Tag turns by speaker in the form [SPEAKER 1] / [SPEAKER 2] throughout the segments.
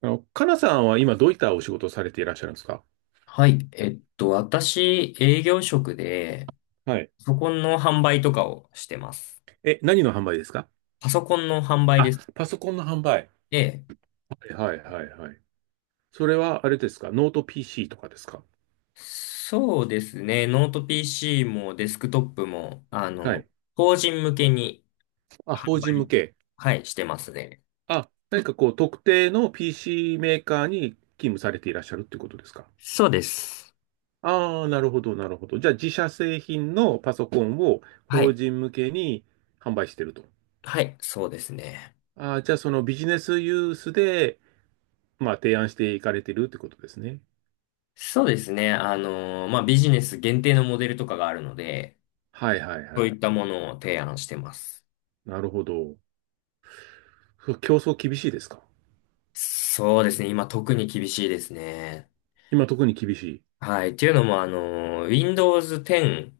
[SPEAKER 1] かなさんは今どういったお仕事をされていらっしゃるんですか？
[SPEAKER 2] はい。私、営業職で、
[SPEAKER 1] はい。
[SPEAKER 2] パソコンの販売とかをしてます。
[SPEAKER 1] え、何の販売ですか？
[SPEAKER 2] パソコンの販売
[SPEAKER 1] あ、
[SPEAKER 2] です。
[SPEAKER 1] パソコンの販売。
[SPEAKER 2] で、
[SPEAKER 1] はいはいはいはい。それはあれですかノート PC とかですか？
[SPEAKER 2] そうですね。ノート PC もデスクトップも、
[SPEAKER 1] はい。
[SPEAKER 2] 法人向けに
[SPEAKER 1] あ、
[SPEAKER 2] 販
[SPEAKER 1] 法人向
[SPEAKER 2] 売、
[SPEAKER 1] け。
[SPEAKER 2] はい、してますね。
[SPEAKER 1] あ、何かこう特定の PC メーカーに勤務されていらっしゃるっていうことですか？
[SPEAKER 2] そうです。
[SPEAKER 1] ああー、なるほどなるほど。じゃあ自社製品のパソコンを
[SPEAKER 2] は
[SPEAKER 1] 法
[SPEAKER 2] い。
[SPEAKER 1] 人向けに販売してると。
[SPEAKER 2] はい、そうですね。
[SPEAKER 1] ああ、じゃあそのビジネスユースで、まあ提案していかれてるってことですね。
[SPEAKER 2] そうですね。ビジネス限定のモデルとかがあるので、
[SPEAKER 1] はいはい
[SPEAKER 2] そ
[SPEAKER 1] は
[SPEAKER 2] う
[SPEAKER 1] い。
[SPEAKER 2] いったものを提案してます。
[SPEAKER 1] なるほど。競争厳しいですか？
[SPEAKER 2] そうですね。今特に厳しいですね。
[SPEAKER 1] 今特に厳しい。
[SPEAKER 2] はい。っていうのも、Windows 10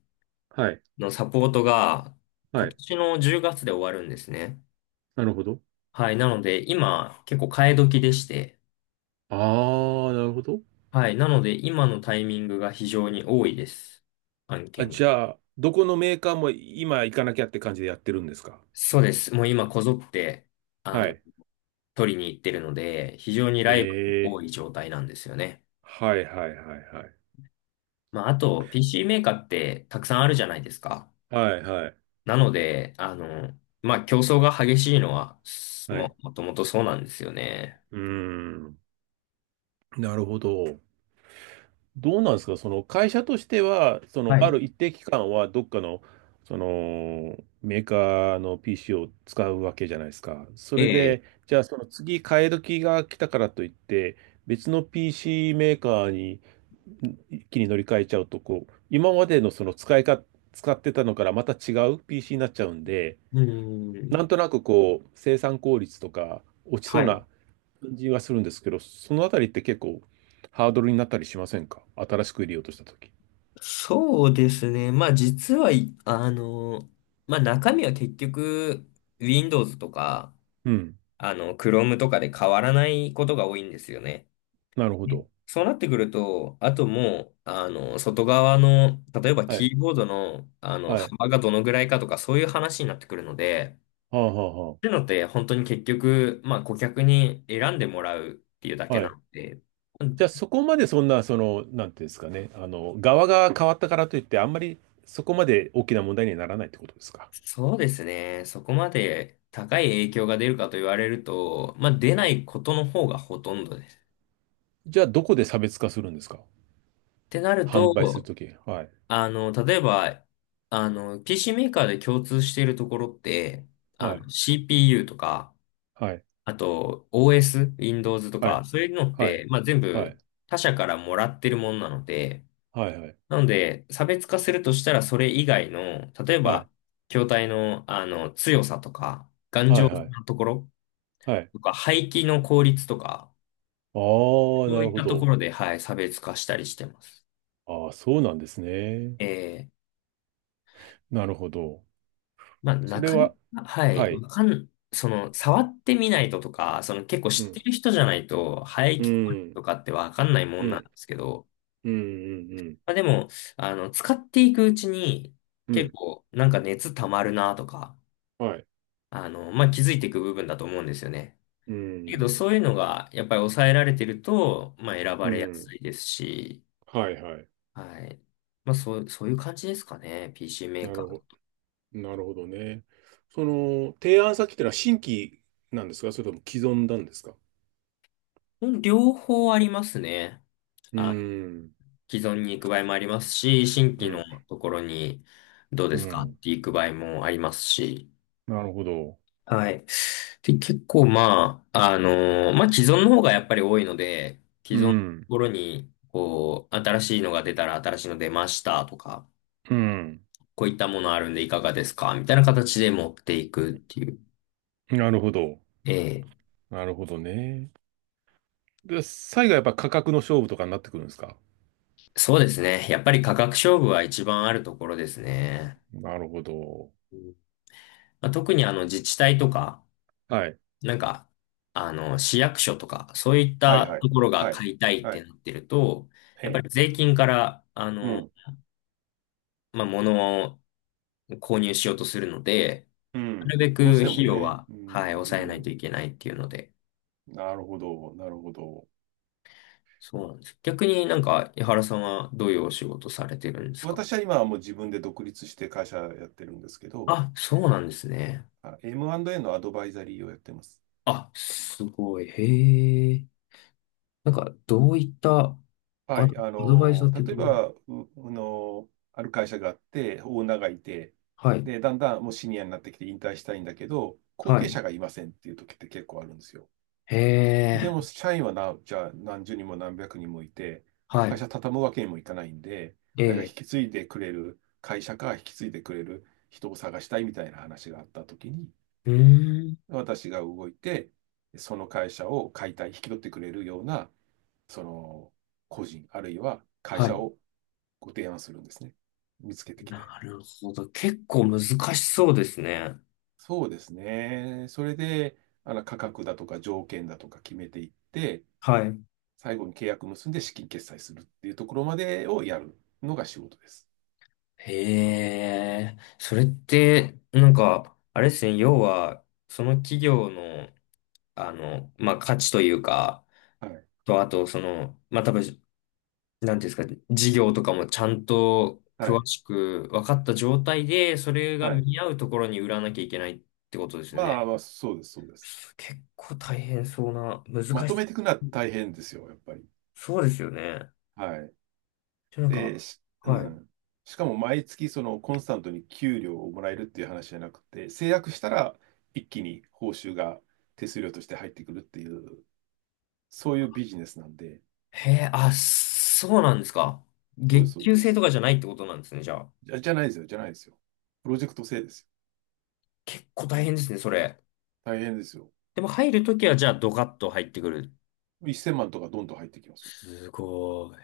[SPEAKER 1] はい。
[SPEAKER 2] のサポートが
[SPEAKER 1] は
[SPEAKER 2] 今
[SPEAKER 1] い。
[SPEAKER 2] 年の10月で終わるんですね。
[SPEAKER 1] なるほど。
[SPEAKER 2] はい。なので、今、結構替え時でして。
[SPEAKER 1] ああ、なるほど。
[SPEAKER 2] はい。なので、今のタイミングが非常に多いです。案
[SPEAKER 1] あ、
[SPEAKER 2] 件。
[SPEAKER 1] じゃあ、どこのメーカーも今行かなきゃって感じでやってるんですか？
[SPEAKER 2] そうです。もう今、こぞって、あ
[SPEAKER 1] は
[SPEAKER 2] の、
[SPEAKER 1] い。
[SPEAKER 2] 取りに行ってるので、非常にライバルが多
[SPEAKER 1] ええ
[SPEAKER 2] い状態なんですよね。
[SPEAKER 1] はいはいはいはい。
[SPEAKER 2] あと、PC メーカーってたくさんあるじゃないですか。
[SPEAKER 1] はいはい。
[SPEAKER 2] なので、競争が激しいのは、
[SPEAKER 1] はい。
[SPEAKER 2] もともとそうなんですよね。
[SPEAKER 1] うーん。なるほど。どうなんですか、その会社としては、その
[SPEAKER 2] は
[SPEAKER 1] あ
[SPEAKER 2] い。
[SPEAKER 1] る一定期間はどっかの、そのメーカーの PC を使うわけじゃないですか。そ
[SPEAKER 2] え
[SPEAKER 1] れ
[SPEAKER 2] え、
[SPEAKER 1] で、じゃあその次替え時が来たからといって、別の PC メーカーに一気に乗り換えちゃうと、こう、今までのその使いか、使ってたのからまた違う PC になっちゃうんで、
[SPEAKER 2] うー
[SPEAKER 1] な
[SPEAKER 2] ん。
[SPEAKER 1] んとなくこう、生産効率とか落ちそう
[SPEAKER 2] はい。
[SPEAKER 1] な感じはするんですけど、そのあたりって結構ハードルになったりしませんか、新しく入れようとしたとき。
[SPEAKER 2] そうですね。実は、いあの、まあ中身は結局 Windows とか、
[SPEAKER 1] うん。
[SPEAKER 2] Chrome とかで変わらないことが多いんですよね。
[SPEAKER 1] なるほ
[SPEAKER 2] ね、
[SPEAKER 1] ど。
[SPEAKER 2] そうなってくると、あともう、外側の、例えば
[SPEAKER 1] は
[SPEAKER 2] キ
[SPEAKER 1] い。
[SPEAKER 2] ーボードの、
[SPEAKER 1] はい。
[SPEAKER 2] 幅がどのぐらいかとか、そういう話になってくるので、
[SPEAKER 1] はあ、
[SPEAKER 2] っ
[SPEAKER 1] は
[SPEAKER 2] ていうのって、本当に結局、顧客に選んでもらうっていうだ
[SPEAKER 1] あ、
[SPEAKER 2] け
[SPEAKER 1] はあ。は
[SPEAKER 2] な
[SPEAKER 1] い。
[SPEAKER 2] ので、
[SPEAKER 1] じゃあそこまでそんな、その、なんていうんですかね、あの、側が変わったからといって、あんまりそこまで大きな問題にはならないってことですか？
[SPEAKER 2] そうですね。そこまで高い影響が出るかと言われると、出ないことの方がほとんどです。っ
[SPEAKER 1] じゃあどこで差別化するんですか？
[SPEAKER 2] てなる
[SPEAKER 1] 販売する
[SPEAKER 2] と、
[SPEAKER 1] とき。はい。
[SPEAKER 2] あの、例えば、あの、PC メーカーで共通しているところって、
[SPEAKER 1] はい。
[SPEAKER 2] CPU とか、
[SPEAKER 1] はい。
[SPEAKER 2] あと OS、Windows と
[SPEAKER 1] は
[SPEAKER 2] か、
[SPEAKER 1] い。
[SPEAKER 2] そういうのって、全
[SPEAKER 1] はい。
[SPEAKER 2] 部他社からもらってるものなので、
[SPEAKER 1] はい。はい。
[SPEAKER 2] なので、差別化するとしたらそれ以外の、例え
[SPEAKER 1] はい。
[SPEAKER 2] ば、筐体の、強さとか、
[SPEAKER 1] はい。はい。はい。
[SPEAKER 2] ところ、
[SPEAKER 1] はい。
[SPEAKER 2] とか、廃棄の効率とか、
[SPEAKER 1] ああ、
[SPEAKER 2] そ
[SPEAKER 1] な
[SPEAKER 2] うい
[SPEAKER 1] る
[SPEAKER 2] っ
[SPEAKER 1] ほ
[SPEAKER 2] たとこ
[SPEAKER 1] ど。
[SPEAKER 2] ろで、はい、差別化したりしてます。
[SPEAKER 1] ああ、そうなんですね。
[SPEAKER 2] ええ、
[SPEAKER 1] なるほど。そ
[SPEAKER 2] な
[SPEAKER 1] れ
[SPEAKER 2] かな
[SPEAKER 1] は、
[SPEAKER 2] か、はい、
[SPEAKER 1] は
[SPEAKER 2] わ
[SPEAKER 1] い。
[SPEAKER 2] かん、その、触ってみないととか、その結構
[SPEAKER 1] う
[SPEAKER 2] 知って
[SPEAKER 1] ん、
[SPEAKER 2] る人じゃないと、排
[SPEAKER 1] う
[SPEAKER 2] 気効率と
[SPEAKER 1] ん、
[SPEAKER 2] かってわかんないも
[SPEAKER 1] う
[SPEAKER 2] んなんで
[SPEAKER 1] ん、
[SPEAKER 2] すけど、
[SPEAKER 1] うん、うん、うん、
[SPEAKER 2] でも、使っていくうちに、
[SPEAKER 1] う
[SPEAKER 2] 結
[SPEAKER 1] ん
[SPEAKER 2] 構、なんか熱溜まるなとか、
[SPEAKER 1] はい、
[SPEAKER 2] 気づいていく部分だと思うんですよね。
[SPEAKER 1] う
[SPEAKER 2] けど、
[SPEAKER 1] ん、
[SPEAKER 2] そういうのが、やっぱり抑えられてると、選
[SPEAKER 1] う
[SPEAKER 2] ばれや
[SPEAKER 1] ん、
[SPEAKER 2] すいですし、
[SPEAKER 1] はい、はい。
[SPEAKER 2] はい。そういう感じですかね。PC メ
[SPEAKER 1] な
[SPEAKER 2] ー
[SPEAKER 1] る
[SPEAKER 2] カ
[SPEAKER 1] ほ
[SPEAKER 2] ー。
[SPEAKER 1] ど、なるほどね。その、提案先ってのは新規なんですかそれとも既存なんですか？
[SPEAKER 2] うん、両方ありますね。
[SPEAKER 1] う
[SPEAKER 2] あ、
[SPEAKER 1] ん、
[SPEAKER 2] 既存に行く場合もありますし、新
[SPEAKER 1] う
[SPEAKER 2] 規
[SPEAKER 1] ん、
[SPEAKER 2] のところにどう
[SPEAKER 1] う
[SPEAKER 2] ですかっ
[SPEAKER 1] ん。
[SPEAKER 2] て行く場合もありますし。
[SPEAKER 1] なるほど。
[SPEAKER 2] はい。で、結構既存の方がやっぱり多いので、既
[SPEAKER 1] う
[SPEAKER 2] 存のと
[SPEAKER 1] ん、
[SPEAKER 2] ころに、こう、新しいのが出たら新しいの出ましたとか、
[SPEAKER 1] うん。
[SPEAKER 2] こういったものあるんでいかがですかみたいな形で持っていくっていう。
[SPEAKER 1] なるほど。
[SPEAKER 2] ええ、
[SPEAKER 1] なるほどね。で、最後はやっぱ価格の勝負とかになってくるんですか？
[SPEAKER 2] そうですね。やっぱり価格勝負は一番あるところですね。
[SPEAKER 1] なるほど。
[SPEAKER 2] うん、特にあの自治体とか、
[SPEAKER 1] はい。
[SPEAKER 2] なんか、あの市役所とか、そういっ
[SPEAKER 1] はい
[SPEAKER 2] た
[SPEAKER 1] は
[SPEAKER 2] と
[SPEAKER 1] い。
[SPEAKER 2] ころが
[SPEAKER 1] はい。
[SPEAKER 2] 買いたいっ
[SPEAKER 1] は
[SPEAKER 2] て
[SPEAKER 1] い。
[SPEAKER 2] なってると、
[SPEAKER 1] え
[SPEAKER 2] やっぱ
[SPEAKER 1] え。
[SPEAKER 2] り税金から、
[SPEAKER 1] うん
[SPEAKER 2] 物を購入しようとするので、
[SPEAKER 1] う
[SPEAKER 2] な
[SPEAKER 1] ん。
[SPEAKER 2] るべく
[SPEAKER 1] どうしても
[SPEAKER 2] 費用
[SPEAKER 1] ね。
[SPEAKER 2] は、
[SPEAKER 1] う
[SPEAKER 2] はい、
[SPEAKER 1] ん、
[SPEAKER 2] 抑えな
[SPEAKER 1] う
[SPEAKER 2] いとい
[SPEAKER 1] ん。
[SPEAKER 2] けないっていうので、
[SPEAKER 1] なるほど、なるほど。
[SPEAKER 2] そうなんです。逆になんか、井原さんはどういうお仕事されてるんですか？
[SPEAKER 1] 私は今はもう自分で独立して会社やってるんですけど、
[SPEAKER 2] あ、そうなんですね。
[SPEAKER 1] あ、 M&A のアドバイザリーをやってます。
[SPEAKER 2] あ、すごい。へえ。なんか、どういった
[SPEAKER 1] はい。
[SPEAKER 2] アドバイザーっていう
[SPEAKER 1] 例
[SPEAKER 2] と、
[SPEAKER 1] えば、う、あの、ある会社があって、オーナーがいて、
[SPEAKER 2] はい、
[SPEAKER 1] で、だんだんもうシニアになってきて引退したいんだけど、後
[SPEAKER 2] は
[SPEAKER 1] 継
[SPEAKER 2] い、
[SPEAKER 1] 者がいませんっていう時って結構あるんですよ。
[SPEAKER 2] へ
[SPEAKER 1] でも、
[SPEAKER 2] え、
[SPEAKER 1] 社員はな、じゃあ何十人も何百人もいて、
[SPEAKER 2] は
[SPEAKER 1] 会
[SPEAKER 2] い、
[SPEAKER 1] 社畳むわけにもいかないんで、
[SPEAKER 2] え
[SPEAKER 1] あれが引
[SPEAKER 2] え、
[SPEAKER 1] き継いでくれる会社か引き継いでくれる人を探したいみたいな話があったときに、
[SPEAKER 2] うーん、
[SPEAKER 1] 私が動いて、その会社を解体、引き取ってくれるような、その個人、あるいは会
[SPEAKER 2] はい。
[SPEAKER 1] 社をご提案するんですね。見つけてきて。
[SPEAKER 2] なるほど。結構難しそうですね。
[SPEAKER 1] そうですね。それで、あの価格だとか条件だとか決めていって、
[SPEAKER 2] はい。
[SPEAKER 1] 最後に契約結んで資金決済するっていうところまでをやるのが仕事です。
[SPEAKER 2] へえ、それって、なんか、あれですね、要は、その企業の、価値というか、
[SPEAKER 1] はい。
[SPEAKER 2] と、あと、その、多分、なんていうんですか、事業とかもちゃんと
[SPEAKER 1] は
[SPEAKER 2] 詳
[SPEAKER 1] い。
[SPEAKER 2] しく分かった状態で、それが
[SPEAKER 1] はい。
[SPEAKER 2] 見合うところに売らなきゃいけないってことですよ
[SPEAKER 1] ま
[SPEAKER 2] ね。
[SPEAKER 1] あ、まあ、そうです、そうです。
[SPEAKER 2] 結構大変そうな、難
[SPEAKER 1] ま
[SPEAKER 2] し
[SPEAKER 1] と
[SPEAKER 2] い。
[SPEAKER 1] めていくのは大変ですよ、やっぱり。
[SPEAKER 2] そうですよね。
[SPEAKER 1] はい。
[SPEAKER 2] じゃなん
[SPEAKER 1] で、
[SPEAKER 2] か、
[SPEAKER 1] う
[SPEAKER 2] はい。
[SPEAKER 1] ん。しかも毎月そのコンスタントに給料をもらえるっていう話じゃなくて、制約したら一気に報酬が手数料として入ってくるっていう、そういうビジネスなんで、
[SPEAKER 2] へえ、あ、そうなんですか。
[SPEAKER 1] そうです、
[SPEAKER 2] 月
[SPEAKER 1] そう
[SPEAKER 2] 給
[SPEAKER 1] で
[SPEAKER 2] 制と
[SPEAKER 1] す。
[SPEAKER 2] かじゃないってことなんですね、じゃあ。
[SPEAKER 1] じゃないですよ、じゃないですよ。プロジェクト制ですよ。
[SPEAKER 2] 結構大変ですね、それ。
[SPEAKER 1] 大変ですよ。
[SPEAKER 2] でも入るときは、じゃあドカッと入ってくる。
[SPEAKER 1] 1000万とかどんどん入ってきますよ。
[SPEAKER 2] すごい。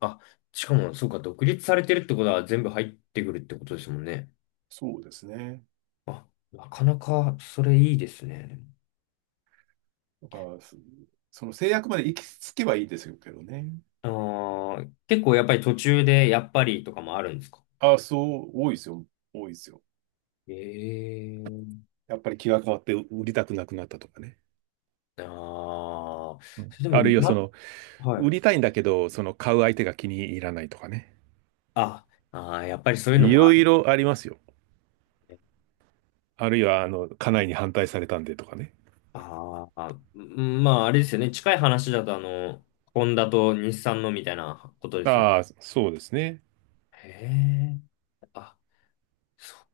[SPEAKER 2] あ、しかも、そうか、独立されてるってことは全部入ってくるってことですもんね。
[SPEAKER 1] そうですね。
[SPEAKER 2] あ、なかなかそれいいですね。
[SPEAKER 1] だから、その制約まで行き着けばいいですけどね。
[SPEAKER 2] あー、結構やっぱり途中でやっぱりとかもあるんですか？
[SPEAKER 1] ああ、そう、多いですよ。多いですよ。
[SPEAKER 2] ええー、
[SPEAKER 1] やっぱり気が変わって売りたくなくなったとかね。
[SPEAKER 2] ああー、
[SPEAKER 1] うん、
[SPEAKER 2] それで
[SPEAKER 1] ある
[SPEAKER 2] も、
[SPEAKER 1] いはそ
[SPEAKER 2] な、
[SPEAKER 1] の、
[SPEAKER 2] は
[SPEAKER 1] 売
[SPEAKER 2] い。
[SPEAKER 1] りたいんだけど、その買う相手が気に入らないとかね。
[SPEAKER 2] あ、あー、やっぱりそういうの
[SPEAKER 1] い
[SPEAKER 2] もあ
[SPEAKER 1] ろい
[SPEAKER 2] る
[SPEAKER 1] ろありますよ。
[SPEAKER 2] ね。
[SPEAKER 1] あるいは、家内に反対されたんでとかね。
[SPEAKER 2] ああ、うん、あれですよね。近い話だとホンダと日産のみたいなことですよ。
[SPEAKER 1] ああ、そうですね。
[SPEAKER 2] へえ。あ、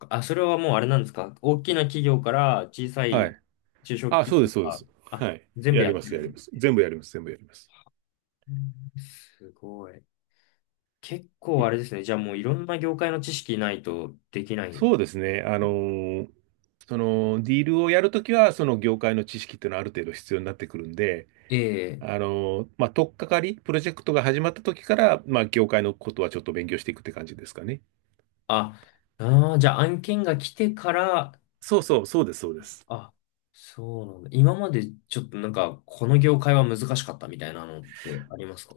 [SPEAKER 2] あ、それはもうあれなんですか？大きな企業から小さ
[SPEAKER 1] は
[SPEAKER 2] い
[SPEAKER 1] い。
[SPEAKER 2] 中小
[SPEAKER 1] ああ、
[SPEAKER 2] 企
[SPEAKER 1] そうで
[SPEAKER 2] 業
[SPEAKER 1] す、そうで
[SPEAKER 2] が、
[SPEAKER 1] す。
[SPEAKER 2] あ、
[SPEAKER 1] はい。
[SPEAKER 2] 全部
[SPEAKER 1] やり
[SPEAKER 2] やっ
[SPEAKER 1] ま
[SPEAKER 2] て
[SPEAKER 1] す、やり
[SPEAKER 2] る。
[SPEAKER 1] ます。全部やります、全部やります。
[SPEAKER 2] うん、すごい。結構あれですね。じゃあもういろんな業界の知識ないとできない。
[SPEAKER 1] そうですね。そのディールをやるときは、その業界の知識っていうのはある程度必要になってくるんで、
[SPEAKER 2] ええ。
[SPEAKER 1] まあ、取っかかり、プロジェクトが始まったときから、まあ、業界のことはちょっと勉強していくって感じですかね。
[SPEAKER 2] あ、ああ、じゃあ案件が来てから、
[SPEAKER 1] そうそう、そうです、そうです。
[SPEAKER 2] あ、そうなんだ。今までちょっとなんか、この業界は難しかったみたいなのってありますか？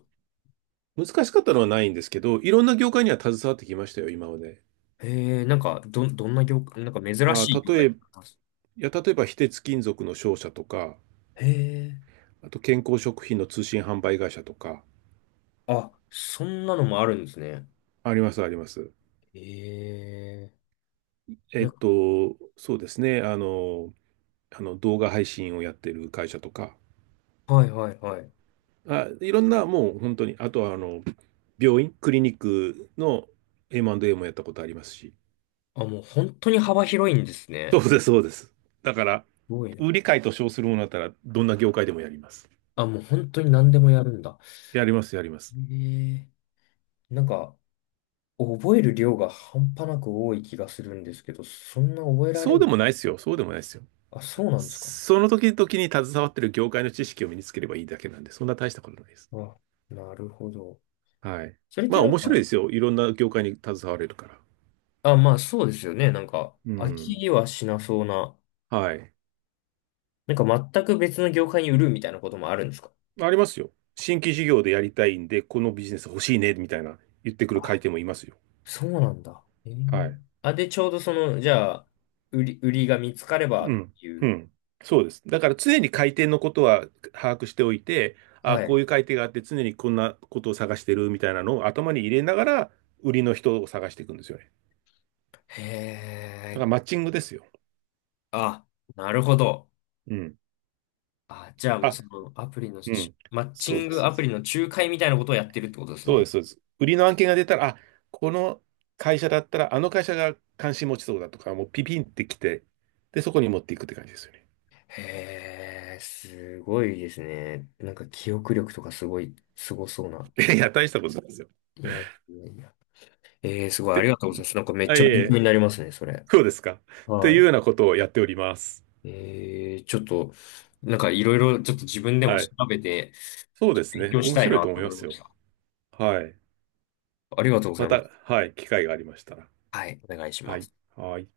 [SPEAKER 1] 難しかったのはないんですけど、いろんな業界には携わってきましたよ、今まで。
[SPEAKER 2] ええ、なんか、どんな業界、なんか珍
[SPEAKER 1] あ
[SPEAKER 2] しい業
[SPEAKER 1] ー、
[SPEAKER 2] 界
[SPEAKER 1] い
[SPEAKER 2] とかあります？
[SPEAKER 1] や、例えば、非鉄金属の商社とか、
[SPEAKER 2] へえ。
[SPEAKER 1] あと健康食品の通信販売会社とか、
[SPEAKER 2] あ、そんなのもあるんですね。
[SPEAKER 1] あります、あります。
[SPEAKER 2] ええ。なんか、
[SPEAKER 1] そうですね。動画配信をやってる会社とか、
[SPEAKER 2] はいはいはい。
[SPEAKER 1] あ、いろんなもう本当に、あとは病院、クリニックの M&A もやったことありますし、
[SPEAKER 2] あ、もう本当に幅広いんです
[SPEAKER 1] そ
[SPEAKER 2] ね。
[SPEAKER 1] うです、そうです。だから、
[SPEAKER 2] すごいな。
[SPEAKER 1] 売り買いと称するものだったら、どんな業界でもやります。
[SPEAKER 2] あ、もう本当に何でもやるんだ。
[SPEAKER 1] やります、やります。
[SPEAKER 2] ええ。なんか、覚える量が半端なく多い気がするんですけど、そんな覚えら
[SPEAKER 1] そ
[SPEAKER 2] れ
[SPEAKER 1] うで
[SPEAKER 2] る？
[SPEAKER 1] もないですよ、そうでもないですよ。
[SPEAKER 2] あ、そうなんですか。
[SPEAKER 1] その時々に携わってる業界の知識を身につければいいだけなんで、そんな大したことないです。
[SPEAKER 2] あ、なるほど。
[SPEAKER 1] はい。
[SPEAKER 2] それっ
[SPEAKER 1] ま
[SPEAKER 2] て
[SPEAKER 1] あ
[SPEAKER 2] なん
[SPEAKER 1] 面白いで
[SPEAKER 2] か、
[SPEAKER 1] すよ。いろんな業界に携われるから。
[SPEAKER 2] あ、そうですよね。なんか、
[SPEAKER 1] う
[SPEAKER 2] 飽
[SPEAKER 1] ん。
[SPEAKER 2] きはしなそうな、
[SPEAKER 1] はい。
[SPEAKER 2] なんか全く別の業界に売るみたいなこともあるんですか？
[SPEAKER 1] ありますよ。新規事業でやりたいんで、このビジネス欲しいね、みたいな言ってくる回
[SPEAKER 2] あ、
[SPEAKER 1] 転もいますよ。
[SPEAKER 2] そうなんだ。えー、
[SPEAKER 1] はい。
[SPEAKER 2] あ、で、ちょうどその、じゃあ、売りが見つかれば
[SPEAKER 1] う
[SPEAKER 2] っ
[SPEAKER 1] ん。
[SPEAKER 2] てい
[SPEAKER 1] う
[SPEAKER 2] う。
[SPEAKER 1] ん。そうです。だから常に回転のことは把握しておいて、
[SPEAKER 2] は
[SPEAKER 1] あ、こ
[SPEAKER 2] い。
[SPEAKER 1] ういう回転があって常にこんなことを探してるみたいなのを頭に入れながら、売りの人を探していくんですよね。
[SPEAKER 2] へ
[SPEAKER 1] だからマ
[SPEAKER 2] え。
[SPEAKER 1] ッチングですよ。
[SPEAKER 2] あ、なるほど。
[SPEAKER 1] うん。
[SPEAKER 2] あ、じゃあもう
[SPEAKER 1] あ、
[SPEAKER 2] そのアプリの
[SPEAKER 1] うん。
[SPEAKER 2] マッチ
[SPEAKER 1] そう
[SPEAKER 2] ン
[SPEAKER 1] です、
[SPEAKER 2] グ
[SPEAKER 1] そう
[SPEAKER 2] ア
[SPEAKER 1] で
[SPEAKER 2] プリ
[SPEAKER 1] す。
[SPEAKER 2] の仲介みたいなことをやってるってことです
[SPEAKER 1] そうで
[SPEAKER 2] ね。
[SPEAKER 1] す、そうです。売りの案件が出たら、あ、この会社だったら、あの会社が関心持ちそうだとか、もうピピンってきて、で、そこに持っていくって感じですよね。
[SPEAKER 2] へえ、すごいですね。なんか記憶力とかすごい、すごそうな。
[SPEAKER 1] いや、大したことないですよ。っ
[SPEAKER 2] いやいやいや。えー、すごい、あり
[SPEAKER 1] て
[SPEAKER 2] がとうございます。なんかめっ
[SPEAKER 1] あ、い
[SPEAKER 2] ちゃ
[SPEAKER 1] えい
[SPEAKER 2] 勉強
[SPEAKER 1] え、
[SPEAKER 2] になりますね、それ。
[SPEAKER 1] そうですか。っていう
[SPEAKER 2] は
[SPEAKER 1] ようなことをやっております。
[SPEAKER 2] い。えー、ちょっと、なんかいろいろちょっと自分でも
[SPEAKER 1] は
[SPEAKER 2] 調
[SPEAKER 1] い。
[SPEAKER 2] べて、
[SPEAKER 1] そうです
[SPEAKER 2] 勉
[SPEAKER 1] ね。
[SPEAKER 2] 強し
[SPEAKER 1] 面
[SPEAKER 2] たい
[SPEAKER 1] 白い
[SPEAKER 2] な
[SPEAKER 1] と
[SPEAKER 2] と
[SPEAKER 1] 思いま
[SPEAKER 2] 思い
[SPEAKER 1] す
[SPEAKER 2] ま
[SPEAKER 1] よ。
[SPEAKER 2] した。
[SPEAKER 1] はい。
[SPEAKER 2] ありがとうござい
[SPEAKER 1] ま
[SPEAKER 2] ま
[SPEAKER 1] た、
[SPEAKER 2] す。
[SPEAKER 1] はい。機会がありましたら。
[SPEAKER 2] はい、お願いし
[SPEAKER 1] は
[SPEAKER 2] ま
[SPEAKER 1] い。
[SPEAKER 2] す。
[SPEAKER 1] はい。